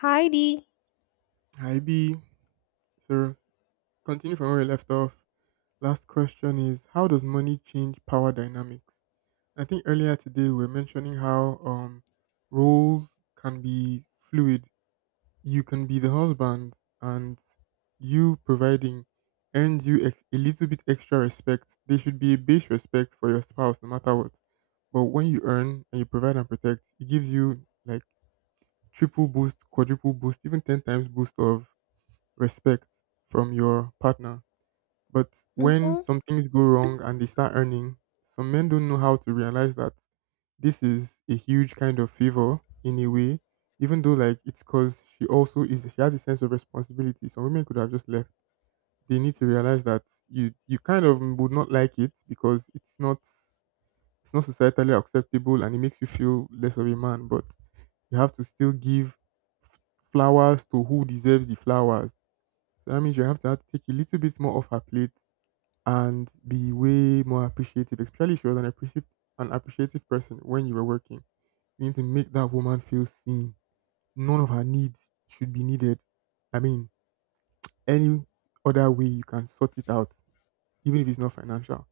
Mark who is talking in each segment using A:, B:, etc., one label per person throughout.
A: Heidi.
B: Hi B. So continue from where we left off. Last question is how does money change power dynamics? I think earlier today we were mentioning how roles can be fluid. You can be the husband and you providing earns you a little bit extra respect. There should be a base respect for your spouse no matter what. But when you earn and you provide and protect, it gives you like triple boost, quadruple boost, even 10 times boost of respect from your partner. But when
A: Mhm.
B: some things go wrong and they start earning, some men don't know how to realize that this is a huge kind of favor in a way, even though like it's because she also is she has a sense of responsibility. Some women could have just left. They need to realize that you kind of would not like it because it's not societally acceptable and it makes you feel less of a man. But you have to still give f- flowers to who deserves the flowers, so that means you have to take a little bit more off her plate and be way more appreciative, especially if she was an appreciative person when you were working. You need to make that woman feel seen. None of her needs should be needed. I mean, any other way you can sort it out, even if it's not financial.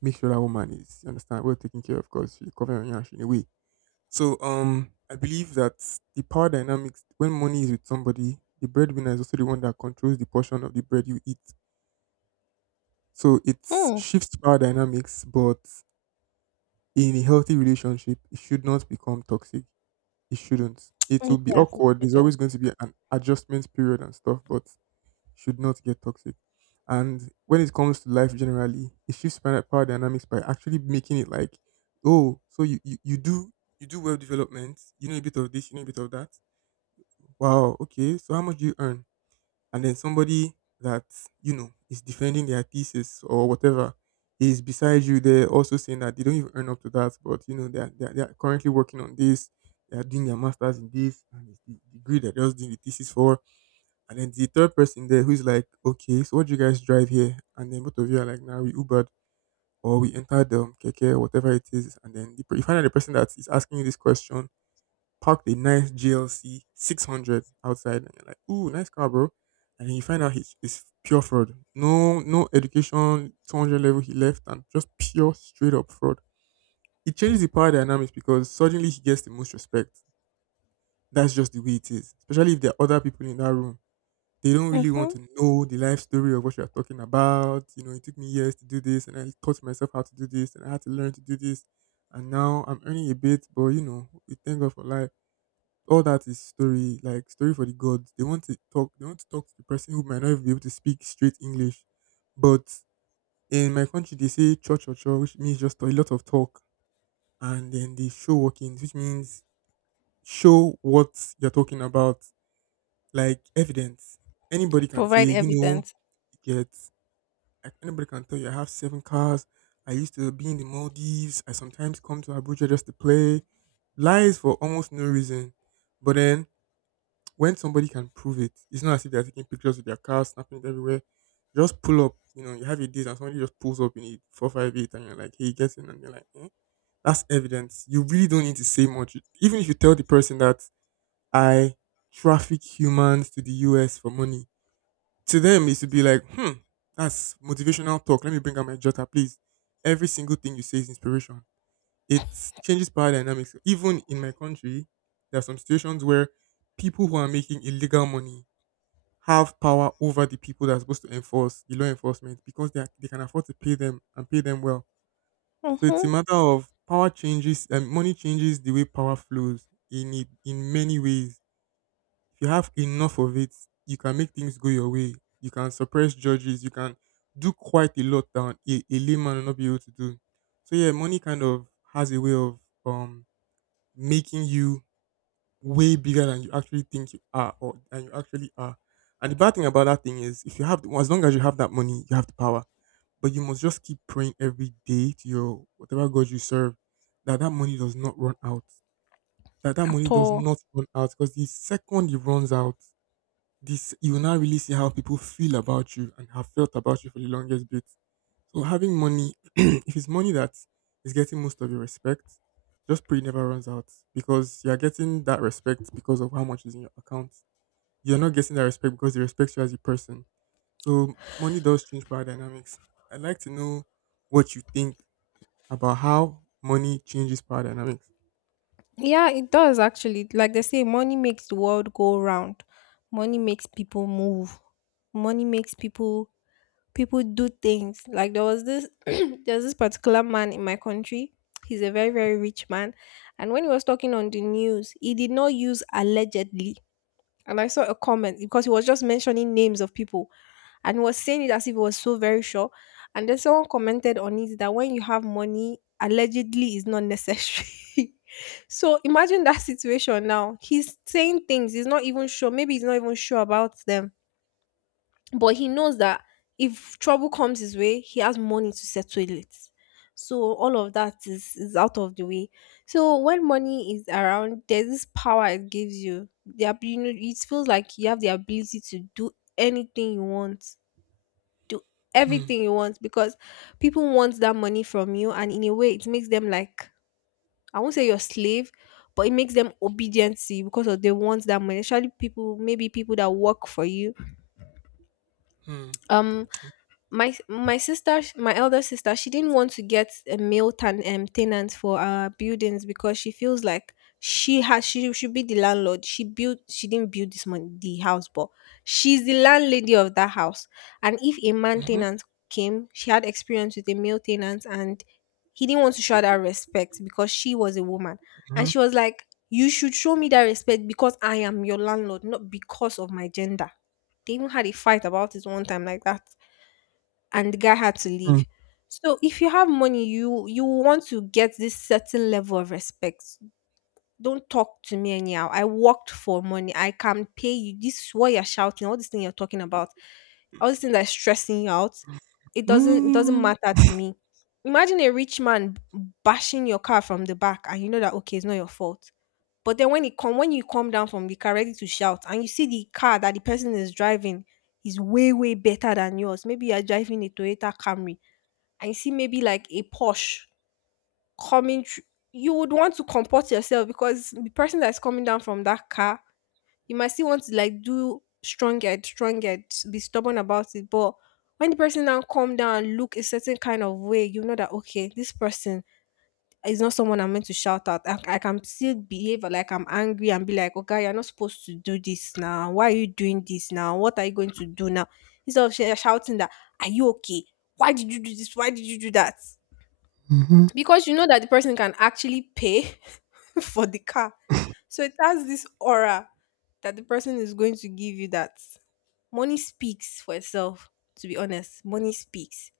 B: Make sure that woman is, you understand, well taken care of because she's covering your ass in a way. So I believe that the power dynamics, when money is with somebody, the breadwinner is also the one that controls the portion of the bread you eat. So it
A: Mm.
B: shifts power dynamics, but in a healthy relationship, it should not become toxic. It shouldn't. It will be
A: Yes, it
B: awkward.
A: should
B: There's
A: do.
B: always going to be an adjustment period and stuff, but should not get toxic. And when it comes to life generally, it shifts power dynamics by actually making it like, oh, so you do web development, you know a bit of this, you know a bit of that. Wow, okay. So how much do you earn? And then somebody that you know is defending their thesis or whatever is beside you, they're also saying that they don't even earn up to that, but you know they're currently working on this, they're doing their masters in this, and it's the degree that they're just doing the thesis for. And then the third person there who's like, okay, so what do you guys drive here? And then both of you are like, now nah, we ubered or we entered the keke or whatever it is, and then you find out the person that is asking you this question parked a nice GLC 600 outside, and you're like, "Ooh, nice car, bro," and then you find out he's it's pure fraud. No, no education, 200 level he left, and just pure straight up fraud. It changes the power dynamics because suddenly he gets the most respect. That's just the way it is. Especially if there are other people in that room. They don't really want
A: Mhm.
B: to know the life story of what you're talking about. You know, it took me years to do this, and I taught myself how to do this, and I had to learn to do this. And now I'm earning a bit, but you know, we thank God for life. All that is story, like story for the gods. They want to talk. They want to talk to the person who might not even be able to speak straight English. But in my country, they say cho cho cho, which means just a lot of talk, and then they show workings, which means show what you're talking about, like evidence. Anybody can say,
A: Provide
B: you know,
A: evidence.
B: you get, like, anybody can tell you, I have seven cars. I used to be in the Maldives. I sometimes come to Abuja just to play. Lies for almost no reason. But then when somebody can prove it, it's not as if they're taking pictures with their car, snapping it everywhere. Just pull up, you know, you have a date and somebody just pulls up in a 458 and you're like, hey, get in, and you're like, eh? That's evidence. You really don't need to say much. Even if you tell the person that I traffic humans to the US for money, to them it should be like, hmm, that's motivational talk. Let me bring out my jotter, please. Every single thing you say is inspiration. It changes power dynamics. Even in my country, there are some situations where people who are making illegal money have power over the people that are supposed to enforce the law enforcement because they can afford to pay them and pay them well. So it's a
A: Mhm.
B: matter of power changes, and money changes the way power flows in it, in many ways. If you have enough of it, you can make things go your way. You can suppress judges. You can do quite a lot that a layman will not be able to do. So yeah, money kind of has a way of um making you way bigger than you actually think you are or than you actually are. And the bad thing about that thing is, if you as long as you have that money, you have the power. But you must just keep praying every day to your whatever God you serve that that money does not run out. That that money
A: At
B: does
A: all.
B: not run out, because the second it runs out, this you will now really see how people feel about you and have felt about you for the longest bit. So having money, if it's money that is getting most of your respect, just pray it never runs out, because you are getting that respect because of how much is in your account. You're not getting that respect because they respect you as a person. So money does change power dynamics. I'd like to know what you think about how money changes power dynamics.
A: Yeah, it does actually. Like they say, money makes the world go round. Money makes people move. Money makes people do things. Like there was this there's this particular man in my country. He's a very very rich man, and when he was talking on the news, he did not use allegedly. And I saw a comment because he was just mentioning names of people, and he was saying it as if he was so very sure. And then someone commented on it that when you have money, allegedly is not necessary. So imagine that situation now. He's saying things, he's not even sure. Maybe he's not even sure about them, but he knows that if trouble comes his way, he has money to settle it. So all of that is out of the way. So when money is around, there's this power it gives you. You know, it feels like you have the ability to do anything you want, do
B: Hmm,
A: everything you want because people want that money from you, and in a way, it makes them like, I won't say your slave, but it makes them obedient to you because of they want that money. Especially people, maybe people that work for you,
B: hmm,
A: um my sister, my elder sister, she didn't want to get a tenant for our buildings because she feels like she should be the landlord. She didn't build this the house, but she's the landlady of that house. And if a man
B: mhm,
A: tenant came, she had experience with a male tenant, and he didn't want to show her that respect because she was a woman. And
B: mhm,
A: she was like, you should show me that respect because I am your landlord, not because of my gender. They even had a fight about it one time like that, and the guy had to
B: hmm,
A: leave. So if you have money, you want to get this certain level of respect. Don't talk to me anyhow. I worked for money. I can pay you. This is what you're shouting, all this thing you're talking about, all this thing that's stressing you out. It doesn't
B: mm,
A: matter to me. Imagine a rich man bashing your car from the back, and you know that okay, it's not your fault. But then when it come when you come down from the car ready to shout and you see the car that the person is driving is way, way better than yours. Maybe you're driving a Toyota Camry and you see maybe like a Porsche coming thr- you would want to comport yourself because the person that's coming down from that car, you might still want to like do stronger, stronger, be stubborn about it. But when the person now come down and look a certain kind of way, you know that okay, this person, it's not someone I'm meant to shout at. I can still behave like I'm angry and be like, okay, you're not supposed to do this now. Why are you doing this now? What are you going to do now? Instead of shouting that, are you okay? Why did you do this? Why did you do that?
B: mhm,
A: Because you know that the person can actually pay for the car. So it has this aura that the person is going to give you, that money speaks for itself, to be honest. Money speaks.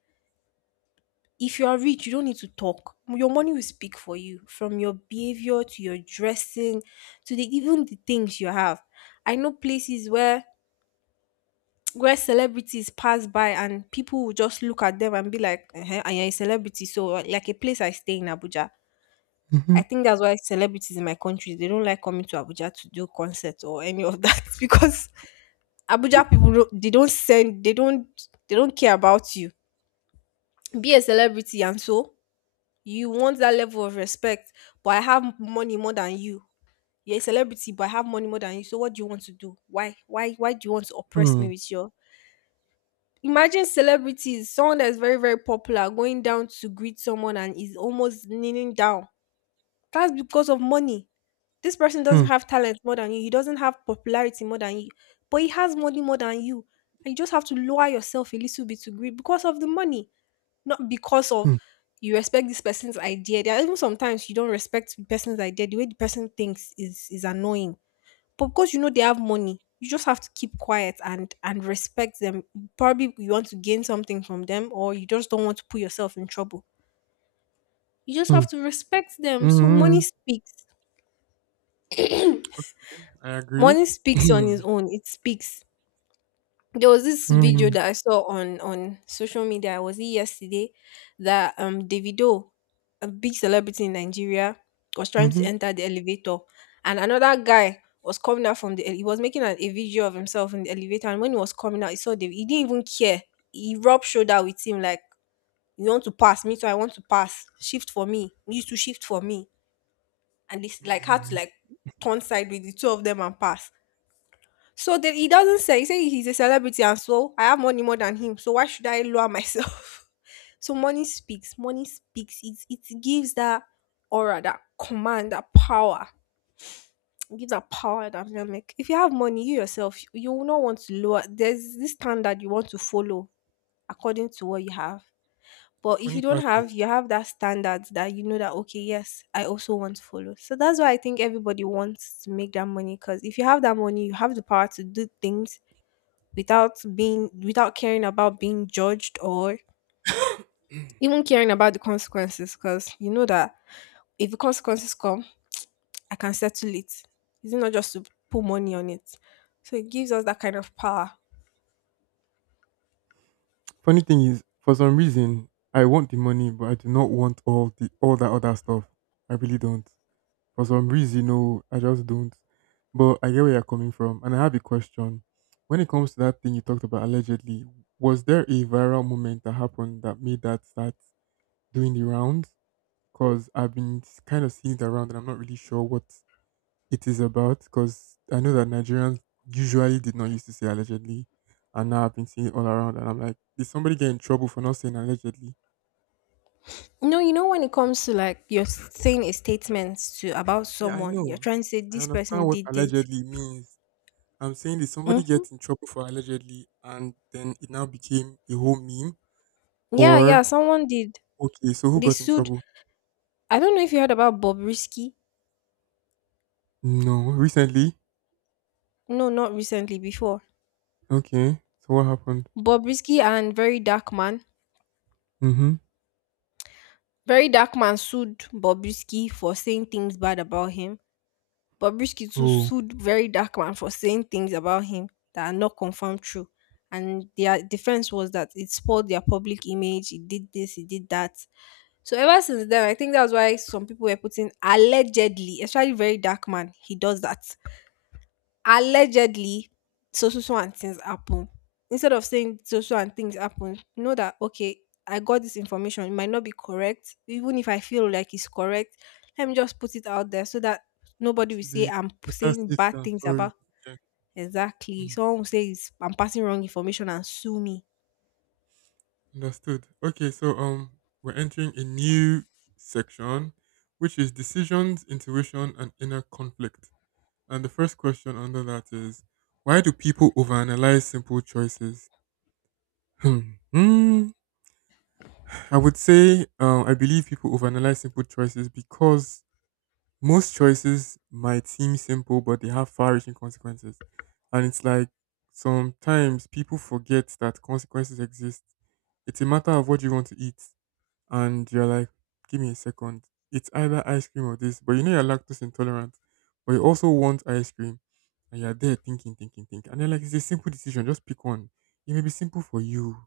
A: If you are rich, you don't need to talk. Your money will speak for you, from your behavior to your dressing to the even the things you have. I know places where celebrities pass by and people will just look at them and be like, uh, and you're a celebrity. So like a place I stay in Abuja.
B: mhm,
A: I think that's why celebrities in my country, they don't like coming to Abuja to do concerts or any of that because Abuja people they don't send, they don't care about you. Be a celebrity and so you want that level of respect, but I have money more than you. You're a celebrity, but I have money more than you, so what do you want to do? Why why do you want to oppress me
B: hmm,
A: with your, imagine celebrities, someone that's very very popular going down to greet someone and is almost kneeling down, that's because of money. This person doesn't
B: hmm,
A: have talent more than you, he doesn't have popularity more than you, but he has money more than you. And you just have to lower yourself a little bit to greet because of the money, not because of
B: hmm,
A: you respect this person's idea. There are even sometimes you don't respect the person's idea. The way the person thinks is annoying. But because you know they have money, you just have to keep quiet and respect them. Probably you want to gain something from them, or you just don't want to put yourself in trouble. You just
B: hmm,
A: have to respect them. So
B: mm.
A: money speaks.
B: I agree.
A: Money speaks on its own. It speaks. There was this video
B: Hmm,
A: that I saw on social media. Was it yesterday that Davido, a big celebrity in Nigeria, was trying to enter the elevator, and another guy was coming out from he was making a video of himself in the elevator, and when he was coming out, he saw David. He didn't even care. He rubbed shoulder with him like, "You want to pass me? So I want to pass. Shift for me. You to shift for me." And this like had to
B: mhm.
A: like turn side with the two of them and pass. So then he doesn't say he say he's a celebrity and so I have money more than him. So why should I lower myself? So money speaks. Money speaks. It gives that aura, that command, that power. It gives that power dynamic. If you have money, you yourself, you will not want to lower. There's this standard you want to follow according to what you have.
B: The
A: But if you
B: funny
A: don't
B: part
A: have,
B: is,
A: you have that standard that you know that okay, yes, I also want to follow. So that's why I think everybody wants to make that money, because if you have that money, you have the power to do things without being, without caring about being judged or even caring about the consequences, because you know that if the consequences come, I can settle it. It's not just to put money on it. So it gives us that kind of power.
B: Funny thing is, for some reason, I want the money, but I do not want all the all that other stuff. I really don't. For some reason, no, I just don't. But I get where you're coming from, and I have a question. When it comes to that thing you talked about, allegedly, was there a viral moment that happened that made that start doing the rounds? Because I've been kind of seeing the round, and I'm not really sure what it is about, because I know that Nigerians usually did not used to say allegedly, and now I've been seeing it all around, and I'm like, did somebody get in trouble for not saying allegedly?
A: No, you know, when it comes to like you're saying a statement to about
B: Yeah, I
A: someone, you're
B: know.
A: trying to say
B: I
A: this
B: understand
A: person
B: what
A: did this.
B: allegedly means. I'm saying, did somebody
A: Mm,
B: get in trouble for allegedly, and then it now became a whole meme,
A: yeah, yeah,
B: or
A: someone did.
B: okay, so who
A: They
B: got in
A: sued.
B: trouble?
A: I don't know if you heard about bob risky
B: No, recently.
A: no, not recently, before.
B: Okay, so what happened?
A: Bob risky and Very Dark Man.
B: Mm-hmm.
A: Very Dark Man sued Bobrisky for saying things bad about him. Bobrisky too
B: Oh,
A: sued Very Dark Man for saying things about him that are not confirmed true. And their defense was that it spoiled their public image, it did this, it did that. So ever since then, I think that's why some people were putting allegedly, especially Very Dark Man, he does that. Allegedly so so and things happen, instead of saying so and things happen, know that okay, I got this information, it might not be correct, even if I feel like it's correct, let me just put it out there so that nobody will
B: to
A: say
B: be better
A: saying
B: safe
A: bad
B: than
A: things
B: sorry.
A: about,
B: Yeah.
A: exactly
B: Mm-hmm.
A: someone will say it's, I'm passing wrong information and sue me.
B: Understood. Okay, so we're entering a new section, which is decisions, intuition, and inner conflict. And the first question under that is, why do people overanalyze simple choices? Hmm. Hmm. I would say, I believe people overanalyze simple choices because most choices might seem simple, but they have far-reaching consequences. And it's like sometimes people forget that consequences exist. It's a matter of what you want to eat, and you're like, give me a second. It's either ice cream or this, but you know you're lactose intolerant, but you also want ice cream, and you're there thinking, thinking, thinking, and then like it's a simple decision. Just pick one. It may be simple for you,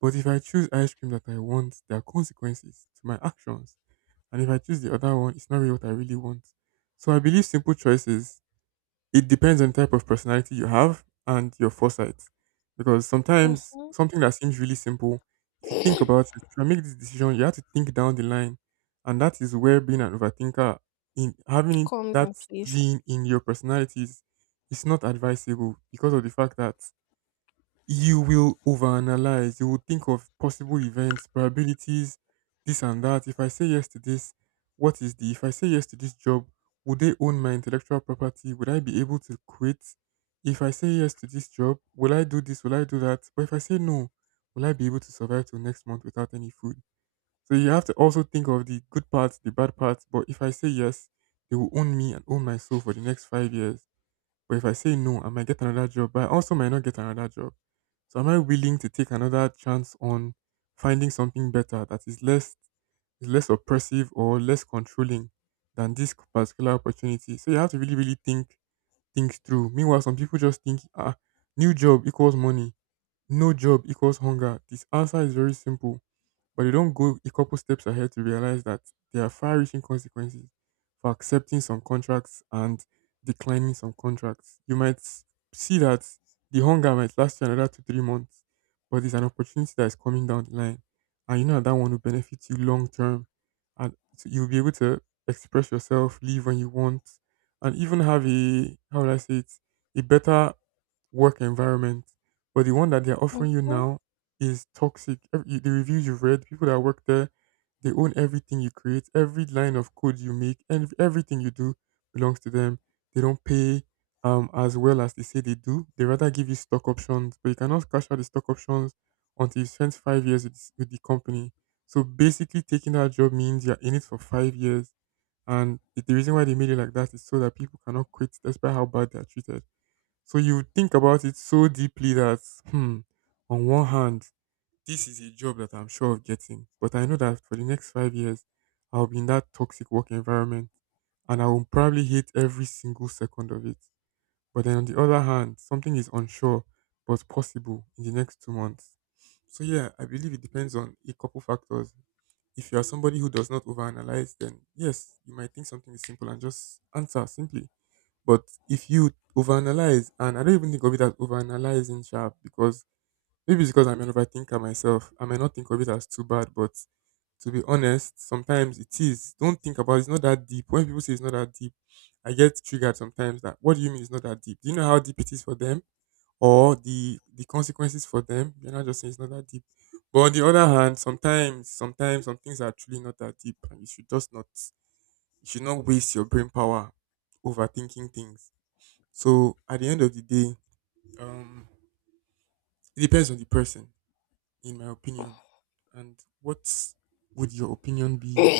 B: but if I choose ice cream that I want, there are consequences to my actions, and if I choose the other one, it's not really what I really want. So I believe simple choices, it depends on the type of personality you have and your foresight. Because sometimes
A: Hmm,
B: something that seems really simple, if you think about it, if you make this decision, you have to think down the line. And that is where being an overthinker, in having
A: comes
B: that
A: in place.
B: gene in your personalities, is not advisable because of the fact that you will overanalyze. You will think of possible events, probabilities, this and that. If I say yes to this, what is the? If I say yes to this job, would they own my intellectual property? Would I be able to quit? If I say yes to this job, will I do this? Will I do that? But if I say no, will I be able to survive till next month without any food? So you have to also think of the good parts, the bad parts. But if I say yes, they will own me and own my soul for the next 5 years. But if I say no, I might get another job, but I also might not get another job. So am I willing to take another chance on finding something better that is less oppressive or less controlling than this particular opportunity? So you have to really, really think things through. Meanwhile, some people just think, ah, new job equals money, no job equals hunger. This answer is very simple, but they don't go a couple steps ahead to realize that there are far-reaching consequences for accepting some contracts and declining some contracts. You might see that the hunger might last you another two, 3 months, but it's an opportunity that is coming down the line, and you know that, that one will benefit you long term, and so you'll be able to express yourself, leave when you want, and even have a, how would I say it, a better work environment. But the one that they're
A: Mhm.
B: offering you
A: Well,
B: now is toxic. The reviews you've read, people that work there, they own everything you create, every line of code you make, and everything you do belongs to them. They don't pay as well as they say they do. They rather give you stock options, but you cannot cash out the stock options until you spend 5 years with the company. So basically, taking that job means you're in it for 5 years. And the reason why they made it like that is so that people cannot quit despite how bad they are treated. So you think about it so deeply that, hmm, on one hand, this is a job that I'm sure of getting, but I know that for the next 5 years, I'll be in that toxic work environment and I will probably hate every single second of it. But then on the other hand, something is unsure but possible in the next 2 months. So, yeah, I believe it depends on a couple factors. If you are somebody who does not overanalyze, then yes, you might think something is simple and just answer simply. But if you overanalyze, and I don't even think of it as overanalyzing, sharp, because maybe it's because I'm an overthinker myself. I might not think of it as too bad, but to be honest, sometimes it is. Don't think about it. It's not that deep. When people say it's not that deep, I get triggered sometimes that what do you mean it's not that deep? Do you know how deep it is for them? Or the consequences for them? You're not just saying it's not that deep. But on the other hand, sometimes some things are truly not that deep and you should not waste your brain power overthinking things. So at the end of the day, um it depends on the person, in my opinion. And what would your opinion be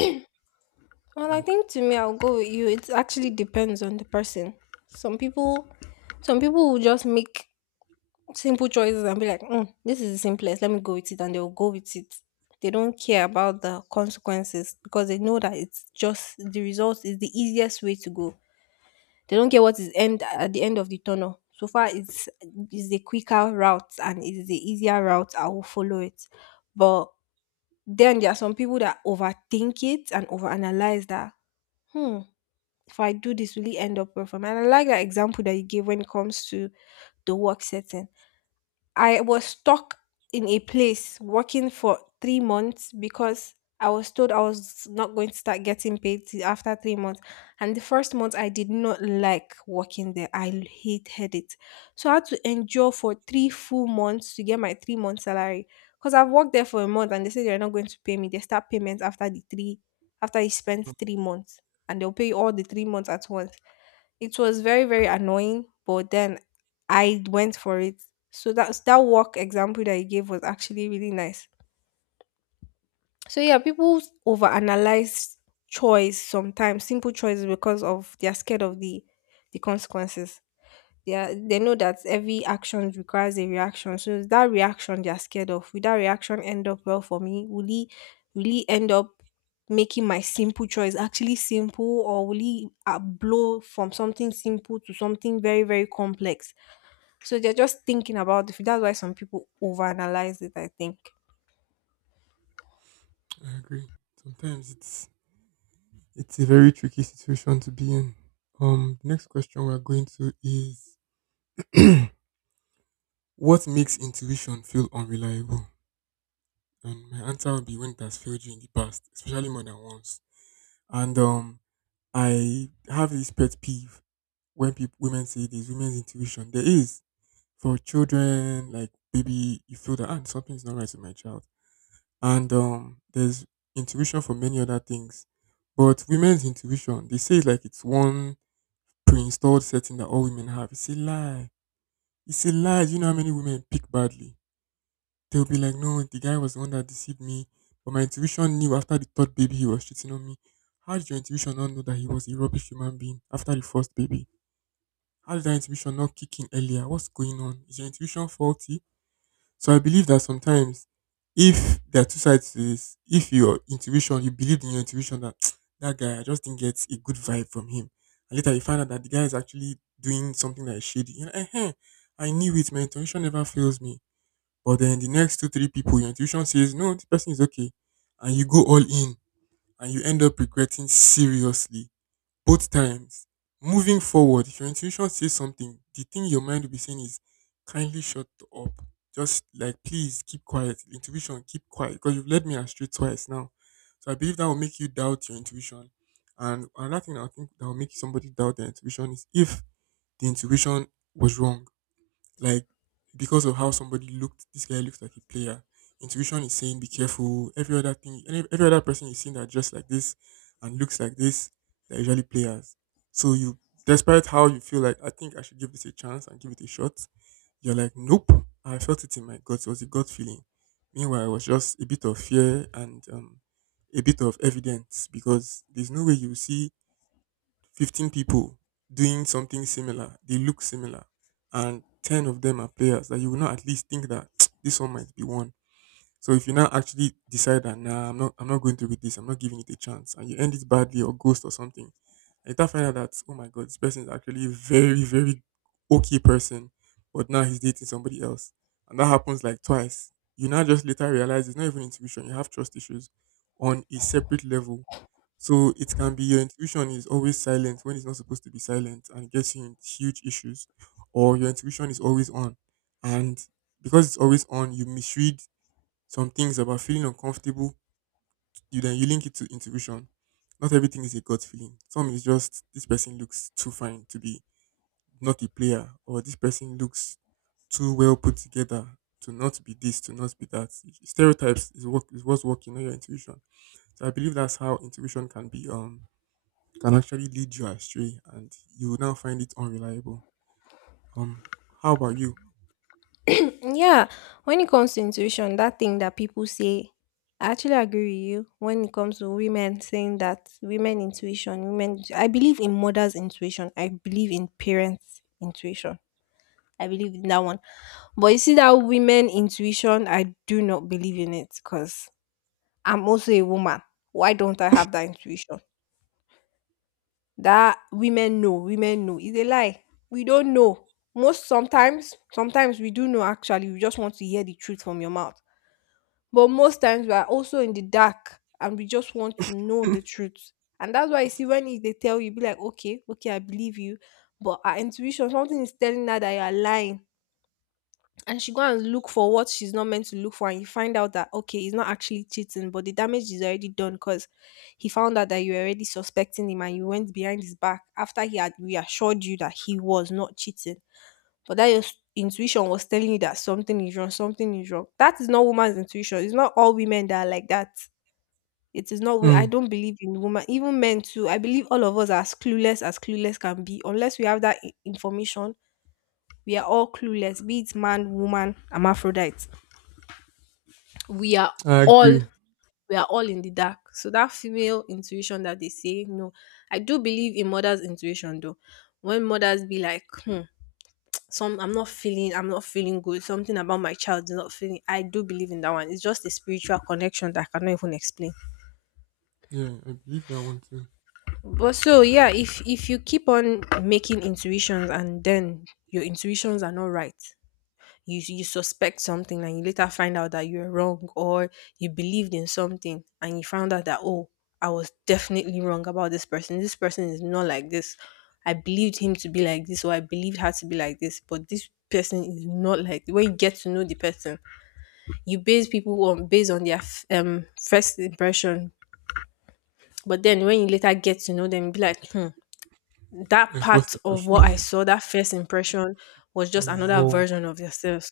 B: of
A: I
B: that?
A: think to me, I'll go with you. It actually depends on the person. Some people, some people will just make simple choices and be like, mm, this is the simplest, let me go with it, and they'll go with it. They don't care about the consequences because they know that it's just the result is the easiest way to go. They don't care what is end at the end of the tunnel. So far, it's is the quicker route and it is the easier route, I will follow it. But then there are some people that overthink it and overanalyze that. Hmm, if I do this, will it end up well for me? And I like that example that you gave when it comes to the work setting. I was stuck in a place working for 3 months because I was told I was not going to start getting paid till after 3 months. And the first month, I did not like working there. Hated it. So I had to endure for three full months to get my 3 month salary. Because I've worked there for a month and they say they're not going to pay me. They start payments after you spend
B: Mm,
A: 3 months. And they'll pay you all the 3 months at once. It was very, very annoying, but then I went for it. So that work example that you gave was actually really nice. So yeah, people overanalyze choice sometimes, simple choices because of they are scared of the consequences. Yeah, they know that every action requires a reaction. So it's that reaction they are scared of. Will that reaction end up well for me? Will he end up making my simple choice actually simple, or will he blow from something simple to something very very complex? So they're just thinking about it. That's why some people overanalyze it, I think.
B: I agree. Sometimes it's a very tricky situation to be in. The next question we're going to is what makes intuition feel unreliable? And my answer will be when it has failed you in the past, especially more than once. And I have this pet peeve when people women say there's women's intuition. There is, for children, like maybe you feel that, ah, something's not right with my child, and there's intuition for many other things. But women's intuition, they say it's like it's one pre-installed setting that all women have. It's a lie. It's a lie. Do you know how many women pick badly? They'll be like, no, the guy was the one that deceived me, but my intuition knew after the third baby he was cheating on me. How did your intuition not know that he was a rubbish human being after the first baby? How did that intuition not kick in earlier? What's going on? Is your intuition faulty? So I believe that sometimes, if there are two sides to this, if your intuition, you believed in your intuition that that guy, I just didn't get a good vibe from him. And later you find out that the guy is actually doing something that is shady. You know, eh, I knew it, my intuition never fails me. But then the next two, three people, your intuition says, no, this person is okay. And you go all in and you end up regretting seriously both times. Moving forward, if your intuition says something, the thing your mind will be saying is kindly shut up. Just like, please keep quiet. Intuition, keep quiet. Because you've led me astray twice now. So I believe that will make you doubt your intuition. And another thing I think that will make somebody doubt their intuition is if the intuition was wrong. Like, because of how somebody looked, this guy looks like a player. Intuition is saying be careful. Every other thing, every other person you see that dressed like this and looks like this, they're usually players. So you, despite how you feel like I think I should give this a chance and give it a shot, you're like nope. I felt it in my gut. It was a gut feeling. Meanwhile, it was just a bit of fear and a bit of evidence because there's no way you see 15 people doing something similar, they look similar, and 10 of them are players that you will not at least think that this one might be one. So if you now actually decide that, nah, I'm not going through with this, I'm not giving it a chance, and you end it badly or ghost or something, and you now find out that, oh my god, this person is actually a very, very okay person, but now he's dating somebody else, and that happens like twice. You now just later realize it's not even intuition; you have trust issues on a separate level. So it can be your intuition is always silent when it's not supposed to be silent and gets you in huge issues, or your intuition is always on, and because it's always on, you misread some things about feeling uncomfortable, you link it to intuition. Not everything is a gut feeling. Some is just this person looks too fine to be not a player, or this person looks too well put together to not be that. Stereotypes is what's working, not your intuition. So I believe that's how intuition can be can actually lead you astray, and you will now find it unreliable. Um, how about you?
A: Yeah, when it comes to intuition, that thing that people say, I actually agree with you. When it comes to women saying that women intuition, women, I believe in mother's intuition, I believe in parents' intuition, I believe in that one. But you see, that women intuition, I do not believe in it because I'm also a woman. Why don't I have that intuition? That women know, is a lie. We don't know. Sometimes, we do know actually, we just want to hear the truth from your mouth. But most times we are also in the dark and we just want to know the truth. And that's why you see they tell you, be like, okay, okay, I believe you. But our intuition, something is telling her that you are lying. And she go and look for what she's not meant to look for, and you find out that okay, he's not actually cheating, but the damage is already done because he found out that you were already suspecting him and you went behind his back after he had reassured you that he was not cheating. But that your intuition was telling you that something is wrong, something is wrong. That is not woman's intuition. It's not all women that are like that. It is not. I
B: Hmm,
A: don't believe in woman, even men too. I believe all of us are as clueless can be. Unless we have that information, we are all clueless. Be it man, woman, hermaphrodite. We are
B: I
A: all
B: agree.
A: we are all in the dark. So that female intuition that they say no, I do believe in mother's intuition though. When mothers be like, hmm, some I'm not feeling good, something about my child is not feeling. I do believe in that one. It's just a spiritual connection that I cannot even explain.
B: Yeah, I believe that one too.
A: But so yeah, if you keep on making intuitions and then your intuitions are not right. You suspect something and you later find out that you're wrong, or you believed in something and you found out that oh, I was definitely wrong about this person. This person is not like this. I believed him to be like this or I believed her to be like this, but this person is not like when you get to know the person. You base people on based on their first impression, but then when you later get to know them you be like, hmm, that
B: My first
A: part of what I
B: impression
A: saw that first impression was just
B: was
A: another
B: wrong.
A: version of yourself,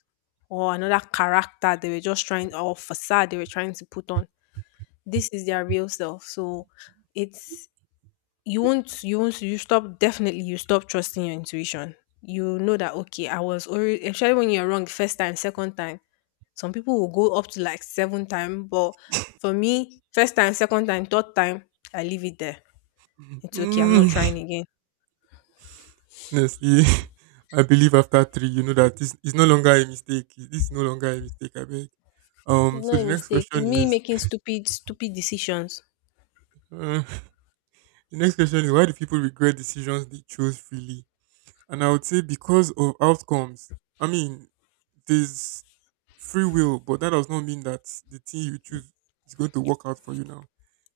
A: or another character they were just trying, or facade they were trying to put on. This is their real self. So it's you won't you won't you stop definitely you stop trusting your intuition. You know that okay, I was already, especially when you're wrong the first time, second time. Some people will go up to like seven time, but for me, first time, second time, third time, I leave it there. It's okay. I'm not
B: Mm,
A: trying again.
B: honestly, I believe after three, you know that this is no longer a mistake. This is no longer a mistake. I beg.
A: It's
B: So
A: not a
B: the next
A: mistake.
B: question
A: It's me
B: is,
A: making stupid, stupid decisions.
B: uh, the next question is, why do people regret decisions they chose freely? And I would say because of outcomes. I mean, there's free will, but that does not mean that the thing you choose is going to work out for you now.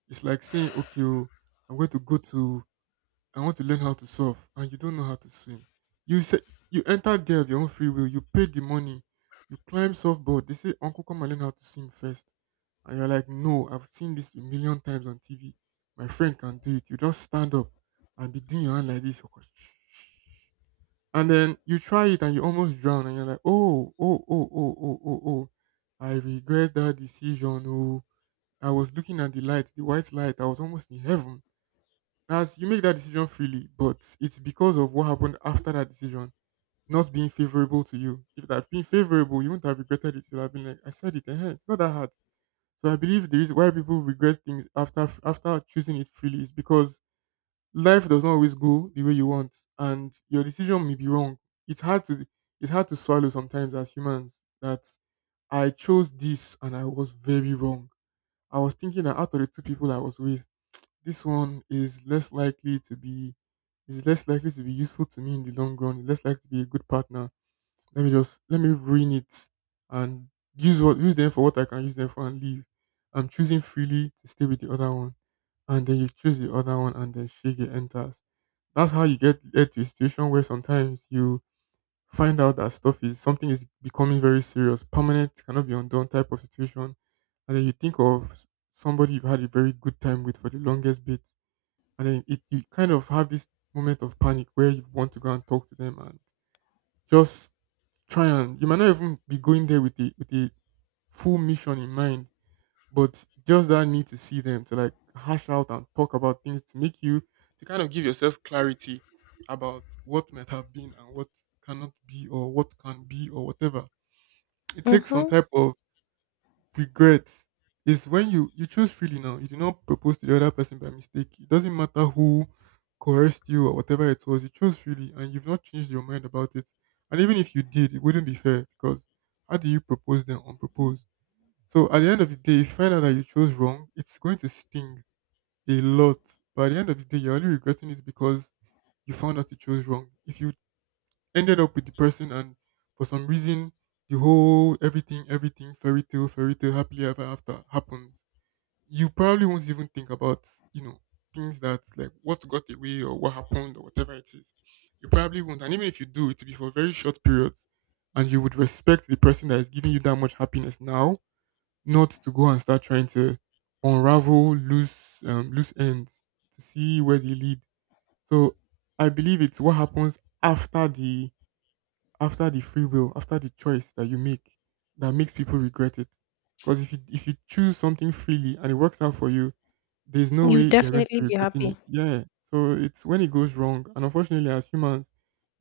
B: It's like saying, okay, oh, I'm going to go to I want to learn how to surf and you don't know how to swim. You said you entered there of your own free will. You paid the money. You climb surfboard. They say, "Uncle, come and learn how to swim first." And you're like, "No, I've seen this a million times on TV. My friend can do it. You just stand up and be doing your hand like this." And then you try it and you almost drown. And you're like, "Oh, oh, oh, oh, oh, oh, oh. I regret that decision. Oh, I was looking at the light, the white light. I was almost in heaven." As you make that decision freely, but it's because of what happened after that decision not being favorable to you. If it had been favorable, you wouldn't have regretted it. You'd have been like, I said it, eh, it's not that hard. So I believe the reason why people regret things after choosing it freely is because life does not always go the way you want, and your decision may be wrong. It's hard to it's hard to swallow sometimes as humans that I chose this and I was very wrong. I was thinking that out of the two people I was with, this one is less likely to be useful to me in the long run. It's less likely to be a good partner. Let me ruin it and use them for what I can use them for and leave. I'm choosing freely to stay with the other one. And then you choose the other one and then shake it enters. That's how you get led to a situation where sometimes you find out that stuff is something is becoming very serious, permanent, cannot be undone type of situation. And then you think of somebody you've had a very good time with for the longest bit, and then it you kind of have this moment of panic where you want to go and talk to them and just try. And you might not even be going there with the full mission in mind, but just that need to see them to like hash out and talk about things to make you to kind of give yourself clarity about what might have been and what cannot be or what can be or whatever. It takes some
A: Mm-hmm.
B: type of regret is when you choose freely now. You do not propose to the other person by mistake. It doesn't matter who coerced you or whatever it was. You chose freely, and you've not changed your mind about it. And even if you did, it wouldn't be fair because how do you propose then unproposed? So at the end of the day, if you find out that you chose wrong, it's going to sting a lot. But at the end of the day, you're only regretting it because you found out you chose wrong. If you ended up with the person and for some reason the whole everything fairy tale happily ever after happens, you probably won't even think about, you know things that like what got away or what happened or whatever it is. You probably won't, and even if you do, it'll be for very short periods, and you would respect the person that is giving you that much happiness now not to go and start trying to unravel loose loose ends to see where they lead. So I believe it's what happens after the free will, after the choice that you make, that makes people regret it. Because if you choose something freely and it works out for you, there's no
A: You
B: way you're going to
A: definitely
B: be
A: be
B: regretting it.
A: happy.
B: Yeah. So it's when it goes wrong, and unfortunately, as humans,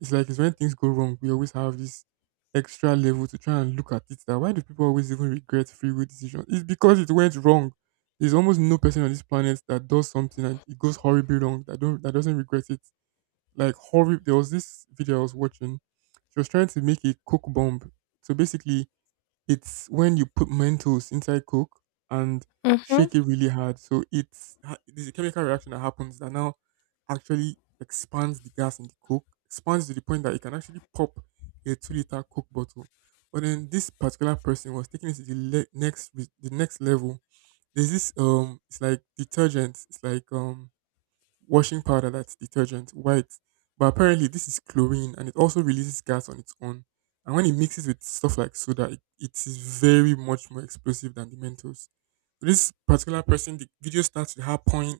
B: it's when things go wrong, we always have this extra level to try and look at it. That why do people always even regret free will decisions? It's because it went wrong. There's almost no person on this planet that does something and it goes horribly wrong that don't that doesn't regret it like horrible. There was this video I was watching. She was trying to make a coke bomb. So basically, it's when you put Mentos inside coke and shake
A: Mm-hmm.
B: it really hard. So there's a chemical reaction that happens that now actually expands the gas in the coke, expands to the point that it can actually pop a 2 liter coke bottle. But then this particular person was taking it to the the next level. There's this it's like detergent. It's like washing powder that's detergent, white. But apparently this is chlorine and it also releases gas on its own. And when it mixes with stuff like soda, it is very much more explosive than the Mentos. This particular person, the video starts with her pouring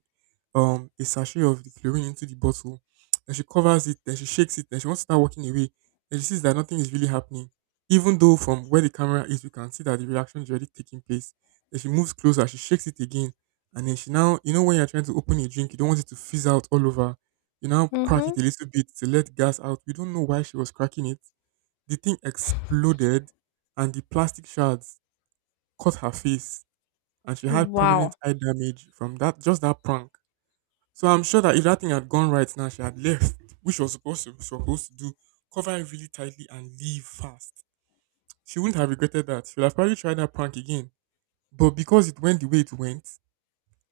B: a sachet of the chlorine into the bottle. Then she covers it, then she shakes it, then she wants to start walking away. Then she sees that nothing is really happening. Even though from where the camera is, we can see that the reaction is already taking place. Then she moves closer, she shakes it again, and then she now, you know, when you're trying to open a drink, you don't want it to fizz out all over. You now crack
A: Mm-hmm.
B: it a little bit to let gas out. We don't know why she was cracking it. The thing exploded, and the plastic shards cut her face, and she had permanent
A: Wow.
B: eye damage from that prank. So I'm sure that if that thing had gone right now, she had left, which she was supposed to do, cover it really tightly and leave fast, she wouldn't have regretted that. She would have probably tried that prank again. But because it went the way it went,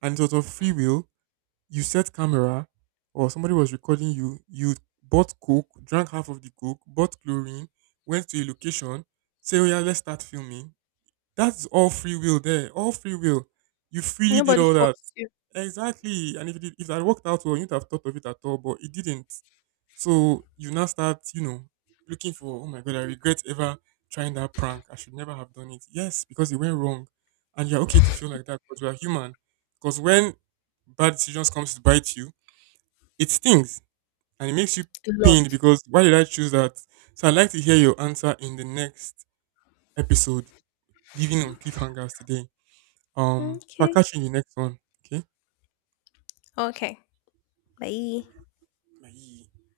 B: and it was of free will, you set camera or somebody was recording you, you bought coke, drank half of the coke, bought chlorine, went to a location, say, oh yeah, let's start filming. That's all free will there, all free will. You freely did
A: Nobody
B: all that.
A: forced you
B: Exactly. And if if that worked out well, you'd have thought of it at all, but it didn't. So you now start, you know, looking for, oh my God, I regret ever trying that prank. I should never have done it. Yes, because it went wrong. And you're okay to feel like that because we are human. Because when bad decisions comes to bite you, it stings and it makes you
A: a lot.
B: pained because why did I choose that? So I'd like to hear your answer in the next episode, leaving on cliffhangers today. So I'll
A: Okay.
B: catch you in the next one. Okay.
A: Okay. Bye.
B: Bye.